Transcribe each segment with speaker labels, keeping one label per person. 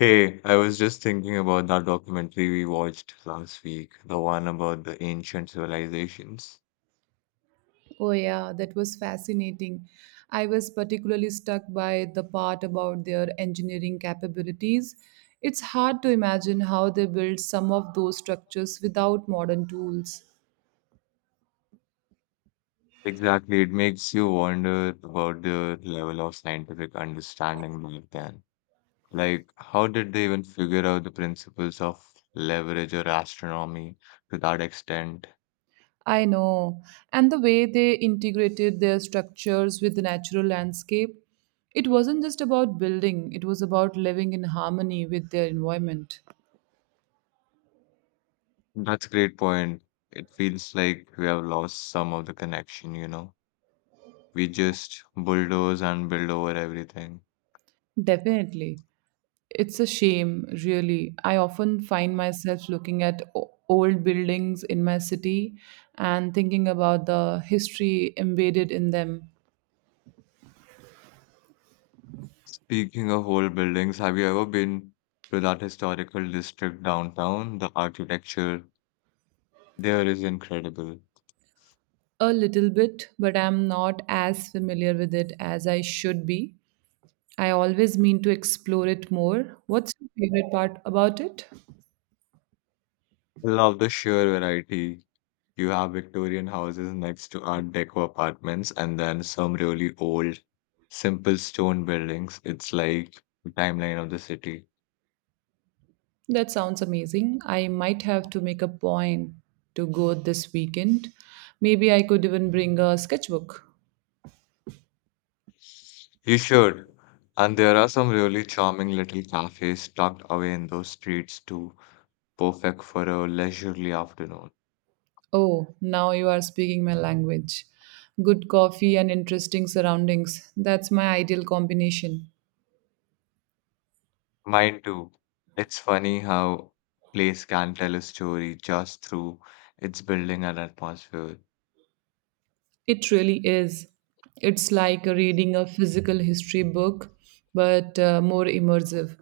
Speaker 1: Hey, I was just thinking about that documentary we watched last week, the one about the ancient civilizations.
Speaker 2: Oh, yeah, that was fascinating. I was particularly struck by the part about their engineering capabilities. It's hard to imagine how they built some of those structures without modern tools.
Speaker 1: Exactly, it makes you wonder about the level of scientific understanding back then. Like, how did they even figure out the principles of leverage or astronomy to that extent?
Speaker 2: I know. And the way they integrated their structures with the natural landscape, it wasn't just about building, it was about living in harmony with their environment.
Speaker 1: That's a great point. It feels like we have lost some of the connection, you know? We just bulldoze and build over everything.
Speaker 2: Definitely. It's a shame, really. I often find myself looking at old buildings in my city and thinking about the history embedded in them
Speaker 1: Speaking of old buildings, have you ever been to that historical district downtown? The architecture there is incredible.
Speaker 2: a little bit, but I'm not as familiar with it as I should be. I always mean to explore it more. What's your favorite part about it?
Speaker 1: I love the sheer variety. You have Victorian houses next to Art Deco apartments, and then some really old, simple stone buildings. It's like the timeline of the city.
Speaker 2: That sounds amazing. I might have to make a point to go this weekend. Maybe I could even bring a sketchbook.
Speaker 1: You should. And there are some really charming little cafes tucked away in those streets too, perfect for a leisurely afternoon.
Speaker 2: Oh, now you are speaking my language. Good coffee and interesting surroundings. That's my ideal combination.
Speaker 1: Mine too. It's funny how place can tell a story just through its building and atmosphere.
Speaker 2: It really is. It's like reading a physical history book, but more immersive.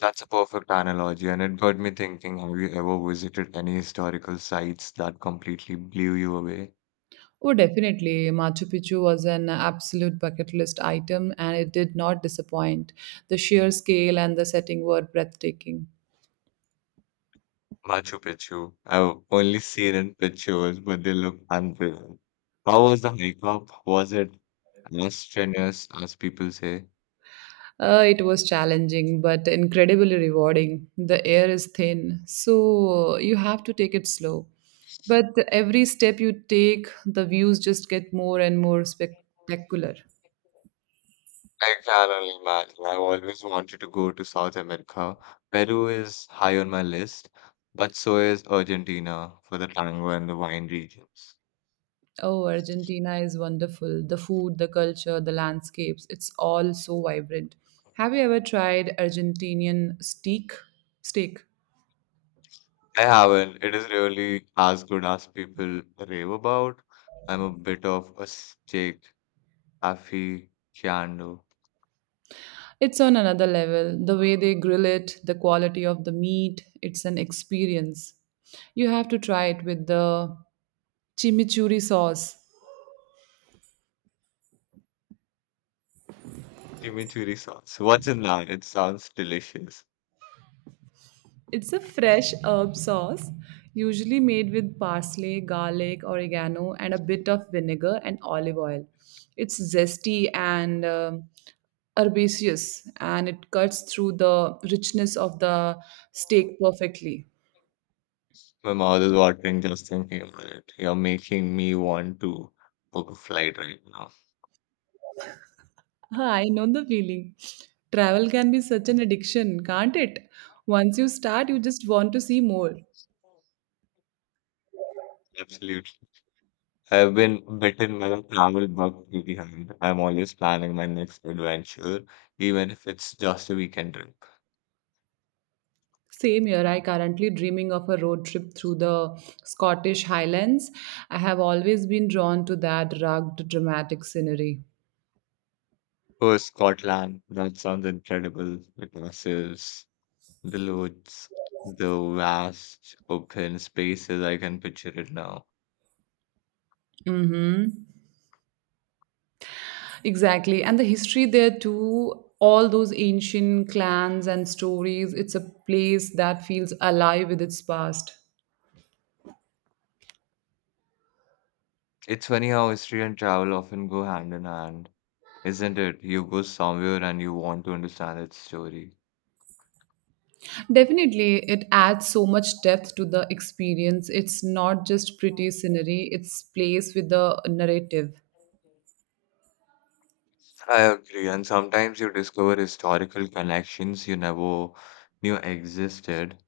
Speaker 1: That's a perfect analogy, and it got me thinking, have you ever visited any historical sites that completely blew you away?
Speaker 2: Oh, definitely. Machu Picchu was an absolute bucket list item and it did not disappoint. The sheer scale and the setting were breathtaking.
Speaker 1: Machu Picchu. I've only seen in pictures, but they look unreal. How was the hike up? Was it as strenuous as people say?
Speaker 2: It was challenging, but incredibly rewarding. The air is thin, so you have to take it slow. But every step you take, the views just get more and more spectacular.
Speaker 1: Like, I can only imagine. I've always wanted to go to South America. Peru is high on my list, but so is Argentina for the tango and the wine regions.
Speaker 2: Oh, Argentina is wonderful. The food, the culture, the landscapes, it's all so vibrant. Have you ever tried Argentinian steak? Steak.
Speaker 1: I haven't. It is really as good as people rave about. I'm a bit of a steak aficionado.
Speaker 2: It's on another level. The way they grill it, the quality of the meat, it's an experience. You have to try it with the Chimichurri sauce.
Speaker 1: Chimichurri sauce. What's in that? It sounds delicious.
Speaker 2: It's a fresh herb sauce, usually made with parsley, garlic, oregano, and a bit of vinegar and olive oil. It's zesty and herbaceous, and it cuts through the richness of the steak perfectly.
Speaker 1: My mouth is watering just thinking about it. You're making me want to book a flight right now.
Speaker 2: Ah, I know the feeling. Travel can be such an addiction, can't it? Once you start, you just want to see more.
Speaker 1: Absolutely. I've been bitten by a travel bug pretty hard. I'm always planning my next adventure, even if it's just a weekend trip.
Speaker 2: Same year, I currently dreaming of a road trip through the Scottish Highlands. I have always been drawn to that rugged, dramatic scenery.
Speaker 1: Oh, Scotland, that sounds incredible. The castles, the loads, the vast open spaces, I can picture it now.
Speaker 2: Mm-hmm. Exactly. And the history there too, all those ancient clans and stories, it's a place that feels alive with its past.
Speaker 1: It's funny how history and travel often go hand in hand, isn't it? You go somewhere and you want to understand its story.
Speaker 2: Definitely, it adds so much depth to the experience. It's not just pretty scenery, it's place with the narrative.
Speaker 1: I agree, and sometimes you discover historical connections you never knew existed.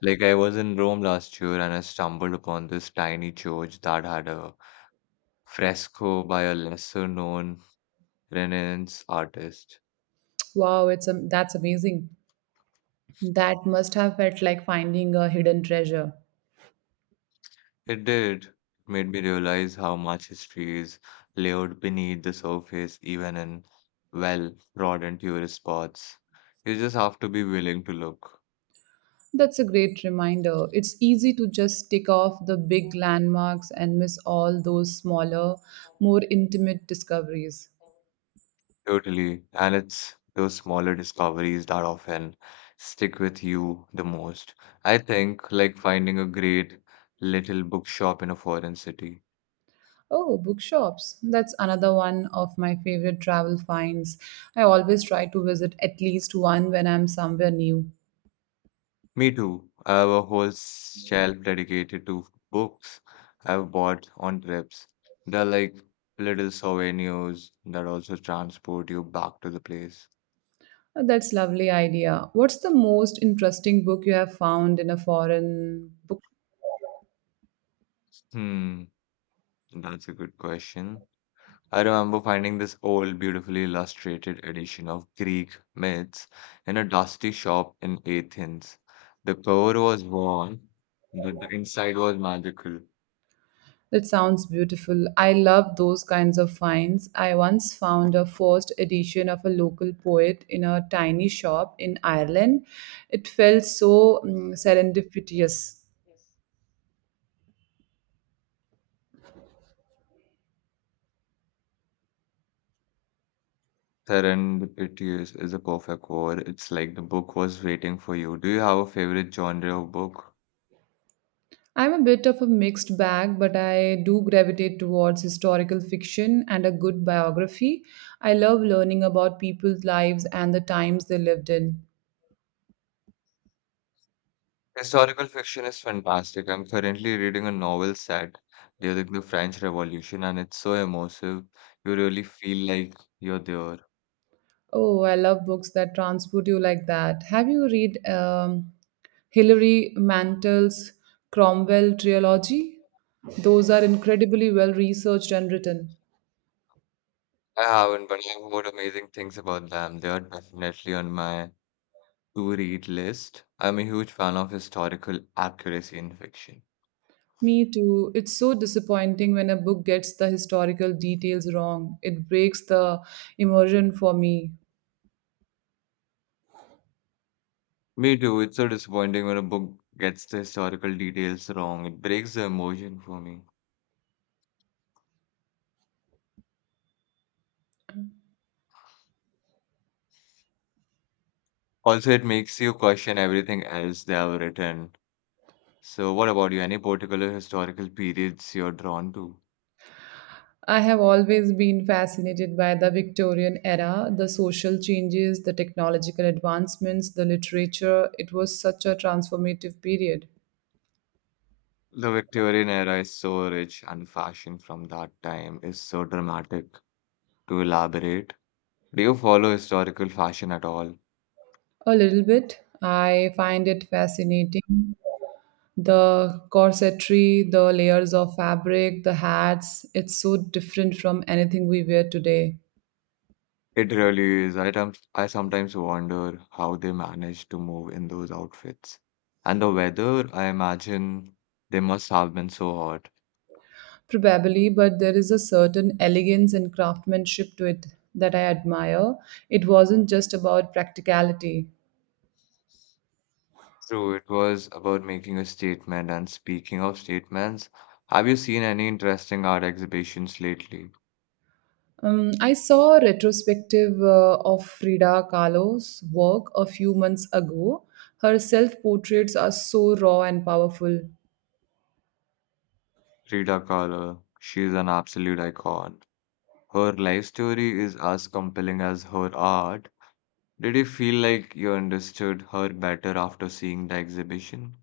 Speaker 1: Like I was in Rome last year and I stumbled upon this tiny church that had a fresco by a lesser-known Renaissance artist.
Speaker 2: Wow, it's that's amazing. That must have felt like finding a hidden treasure.
Speaker 1: It did. It made me realize how much history is layered beneath the surface, even in well-trodden tourist spots. You just have to be willing to look.
Speaker 2: That's a great reminder. It's easy to just tick off the big landmarks and miss all those smaller, more intimate discoveries.
Speaker 1: Totally. And it's those smaller discoveries that often stick with you the most. I think like finding a great little bookshop in a foreign city.
Speaker 2: Oh, bookshops. That's another one of my favorite travel finds. I always try to visit at least one when I'm somewhere new.
Speaker 1: Me too. I have a whole shelf dedicated to books I've bought on trips. They're like little souvenirs that also transport you back to the place.
Speaker 2: That's lovely idea. What's the most interesting book you have found in a foreign book?
Speaker 1: Hmm, that's a good question. I remember finding this old, beautifully illustrated edition of Greek myths in a dusty shop in Athens. The cover was worn, but the inside was magical.
Speaker 2: That sounds beautiful. I love those kinds of finds. I once found a first edition of a local poet in a tiny shop in Ireland. It felt so serendipitous.
Speaker 1: Serendipitous is a perfect word. It's like the book was waiting for you. Do you have a favorite genre of book?
Speaker 2: I'm a bit of a mixed bag, but I do gravitate towards historical fiction and a good biography. I love learning about people's lives and the times they lived in.
Speaker 1: Historical fiction is fantastic. I'm currently reading a novel set during the French Revolution, and it's so emotive. You really feel like you're there.
Speaker 2: Oh, I love books that transport you like that. Have you read Hilary Mantel's Cromwell trilogy? Those are incredibly well researched and written.
Speaker 1: I haven't, but I have heard amazing things about them. They are definitely on my to-read list. I'm a huge fan of historical accuracy in fiction.
Speaker 2: Me too. It's so disappointing when a book gets the historical details wrong. It breaks the immersion for me.
Speaker 1: Me too. It's so disappointing when a book gets the historical details wrong. It breaks the emotion for me. Also, it makes you question everything else they have written. So, what about you? Any particular historical periods you're drawn to?
Speaker 2: I have always been fascinated by the Victorian era, the social changes, the technological advancements, the literature. It was such a transformative period.
Speaker 1: The Victorian era is so rich, and fashion from that time is so dramatic. To elaborate, do you follow historical fashion at all?
Speaker 2: A little bit. I find it fascinating. The corsetry, the layers of fabric, the hats, it's so different from anything we wear today.
Speaker 1: It really is. I sometimes wonder how they manage to move in those outfits. And the weather, I imagine they must have been so hot.
Speaker 2: Probably, but there is a certain elegance and craftsmanship to it that I admire. It wasn't just about practicality.
Speaker 1: True, it was about making a statement. And speaking of statements, have you seen any interesting art exhibitions lately?
Speaker 2: I saw a retrospective of Frida Kahlo's work a few months ago. Her self portraits are so raw and powerful.
Speaker 1: Frida Kahlo, she's an absolute icon. Her life story is as compelling as her art. Did you feel like you understood her better after seeing the exhibition?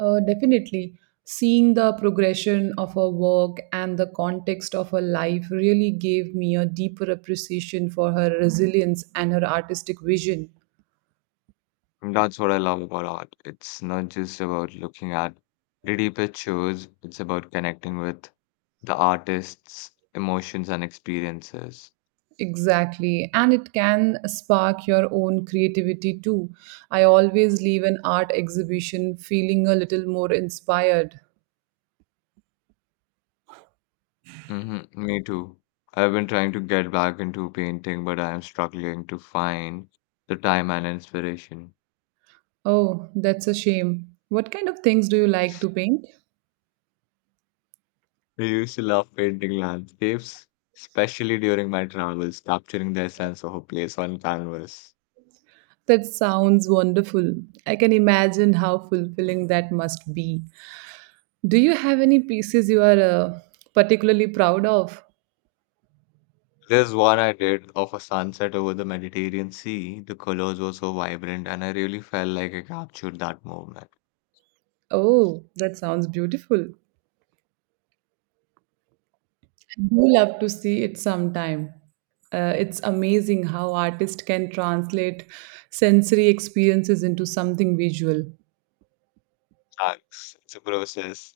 Speaker 2: Definitely. Seeing the progression of her work and the context of her life really gave me a deeper appreciation for her resilience and her artistic vision.
Speaker 1: And that's what I love about art. It's not just about looking at pretty pictures, it's about connecting with the artist's emotions and experiences.
Speaker 2: Exactly. And it can spark your own creativity too. I always leave an art exhibition feeling a little more inspired.
Speaker 1: Me too. I've been trying to get back into painting, but I am struggling to find the time and inspiration.
Speaker 2: Oh, that's a shame. What kind of things do you like to paint?
Speaker 1: I used to love painting landscapes, especially during my travels, capturing the essence of a place on canvas.
Speaker 2: That sounds wonderful. I can imagine how fulfilling that must be. Do you have any pieces you are particularly proud of?
Speaker 1: There's one I did of a sunset over the Mediterranean Sea. The colors were so vibrant, and I really felt like I captured that moment.
Speaker 2: Oh, that sounds beautiful. I do love to see it sometime. It's amazing how artists can translate sensory experiences into something visual.
Speaker 1: Thanks. It's a process.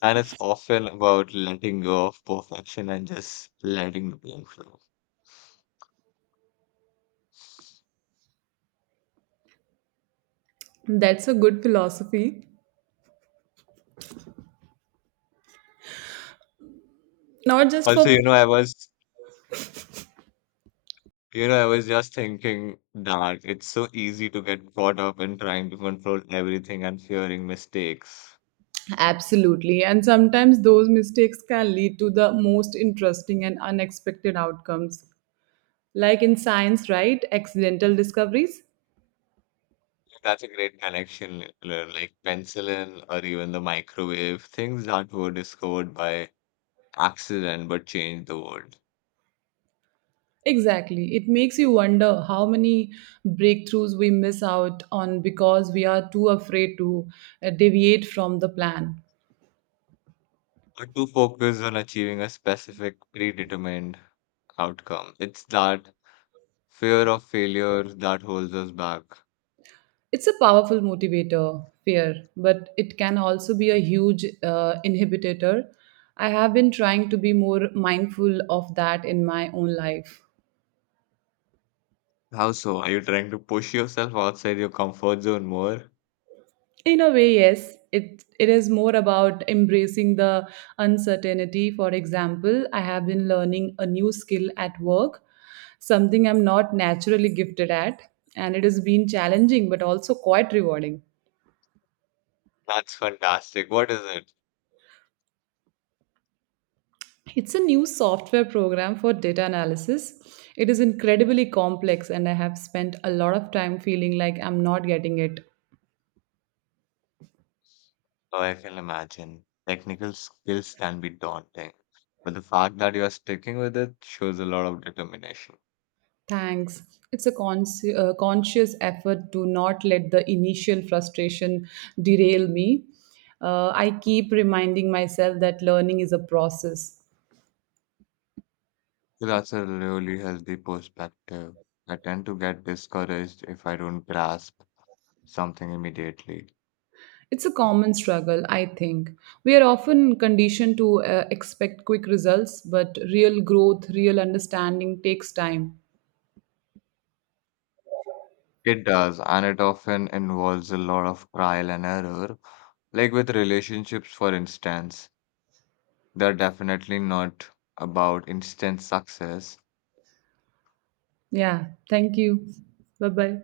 Speaker 1: And it's often about letting go of perfection and just letting the thing flow.
Speaker 2: That's a good philosophy. Not just
Speaker 1: Also,
Speaker 2: for
Speaker 1: you know, I was just thinking that it's so easy to get caught up in trying to control everything and fearing mistakes.
Speaker 2: absolutely, and sometimes those mistakes can lead to the most interesting and unexpected outcomes. Like in science, right? Accidental discoveries.
Speaker 1: That's a great connection, like penicillin or even the microwave, things that were discovered by accident but change the world,
Speaker 2: Exactly. It makes you wonder how many breakthroughs we miss out on because we are too afraid to deviate from the plan.
Speaker 1: or too focused on achieving a specific predetermined outcome. It's that fear of failure that holds us back.
Speaker 2: It's a powerful motivator, fear, but it can also be a huge inhibitor. I have been trying to be more mindful of that in my own life.
Speaker 1: How so? Are you trying to push yourself outside your comfort zone more?
Speaker 2: In a way, yes, it is more about embracing the uncertainty. For example, I have been learning a new skill at work, something I'm not naturally gifted at, and it has been challenging but also quite rewarding.
Speaker 1: That's fantastic. What is it?
Speaker 2: It's a new software program for data analysis. It is incredibly complex and I have spent a lot of time feeling like I'm not getting it.
Speaker 1: Oh, I can imagine. Technical skills can be daunting, but the fact that you are sticking with it shows a lot of determination.
Speaker 2: Thanks. It's a conscious effort to not let the initial frustration derail me. I keep reminding myself that learning is a process.
Speaker 1: So that's a really healthy perspective. I tend to get discouraged if I don't grasp something immediately.
Speaker 2: It's a common struggle, I think. We are often conditioned to expect quick results, but real growth, real understanding takes time.
Speaker 1: It does, and it often involves a lot of trial and error. Like with relationships, for instance, they're definitely not about instant success.
Speaker 2: Yeah. Thank you. Bye bye.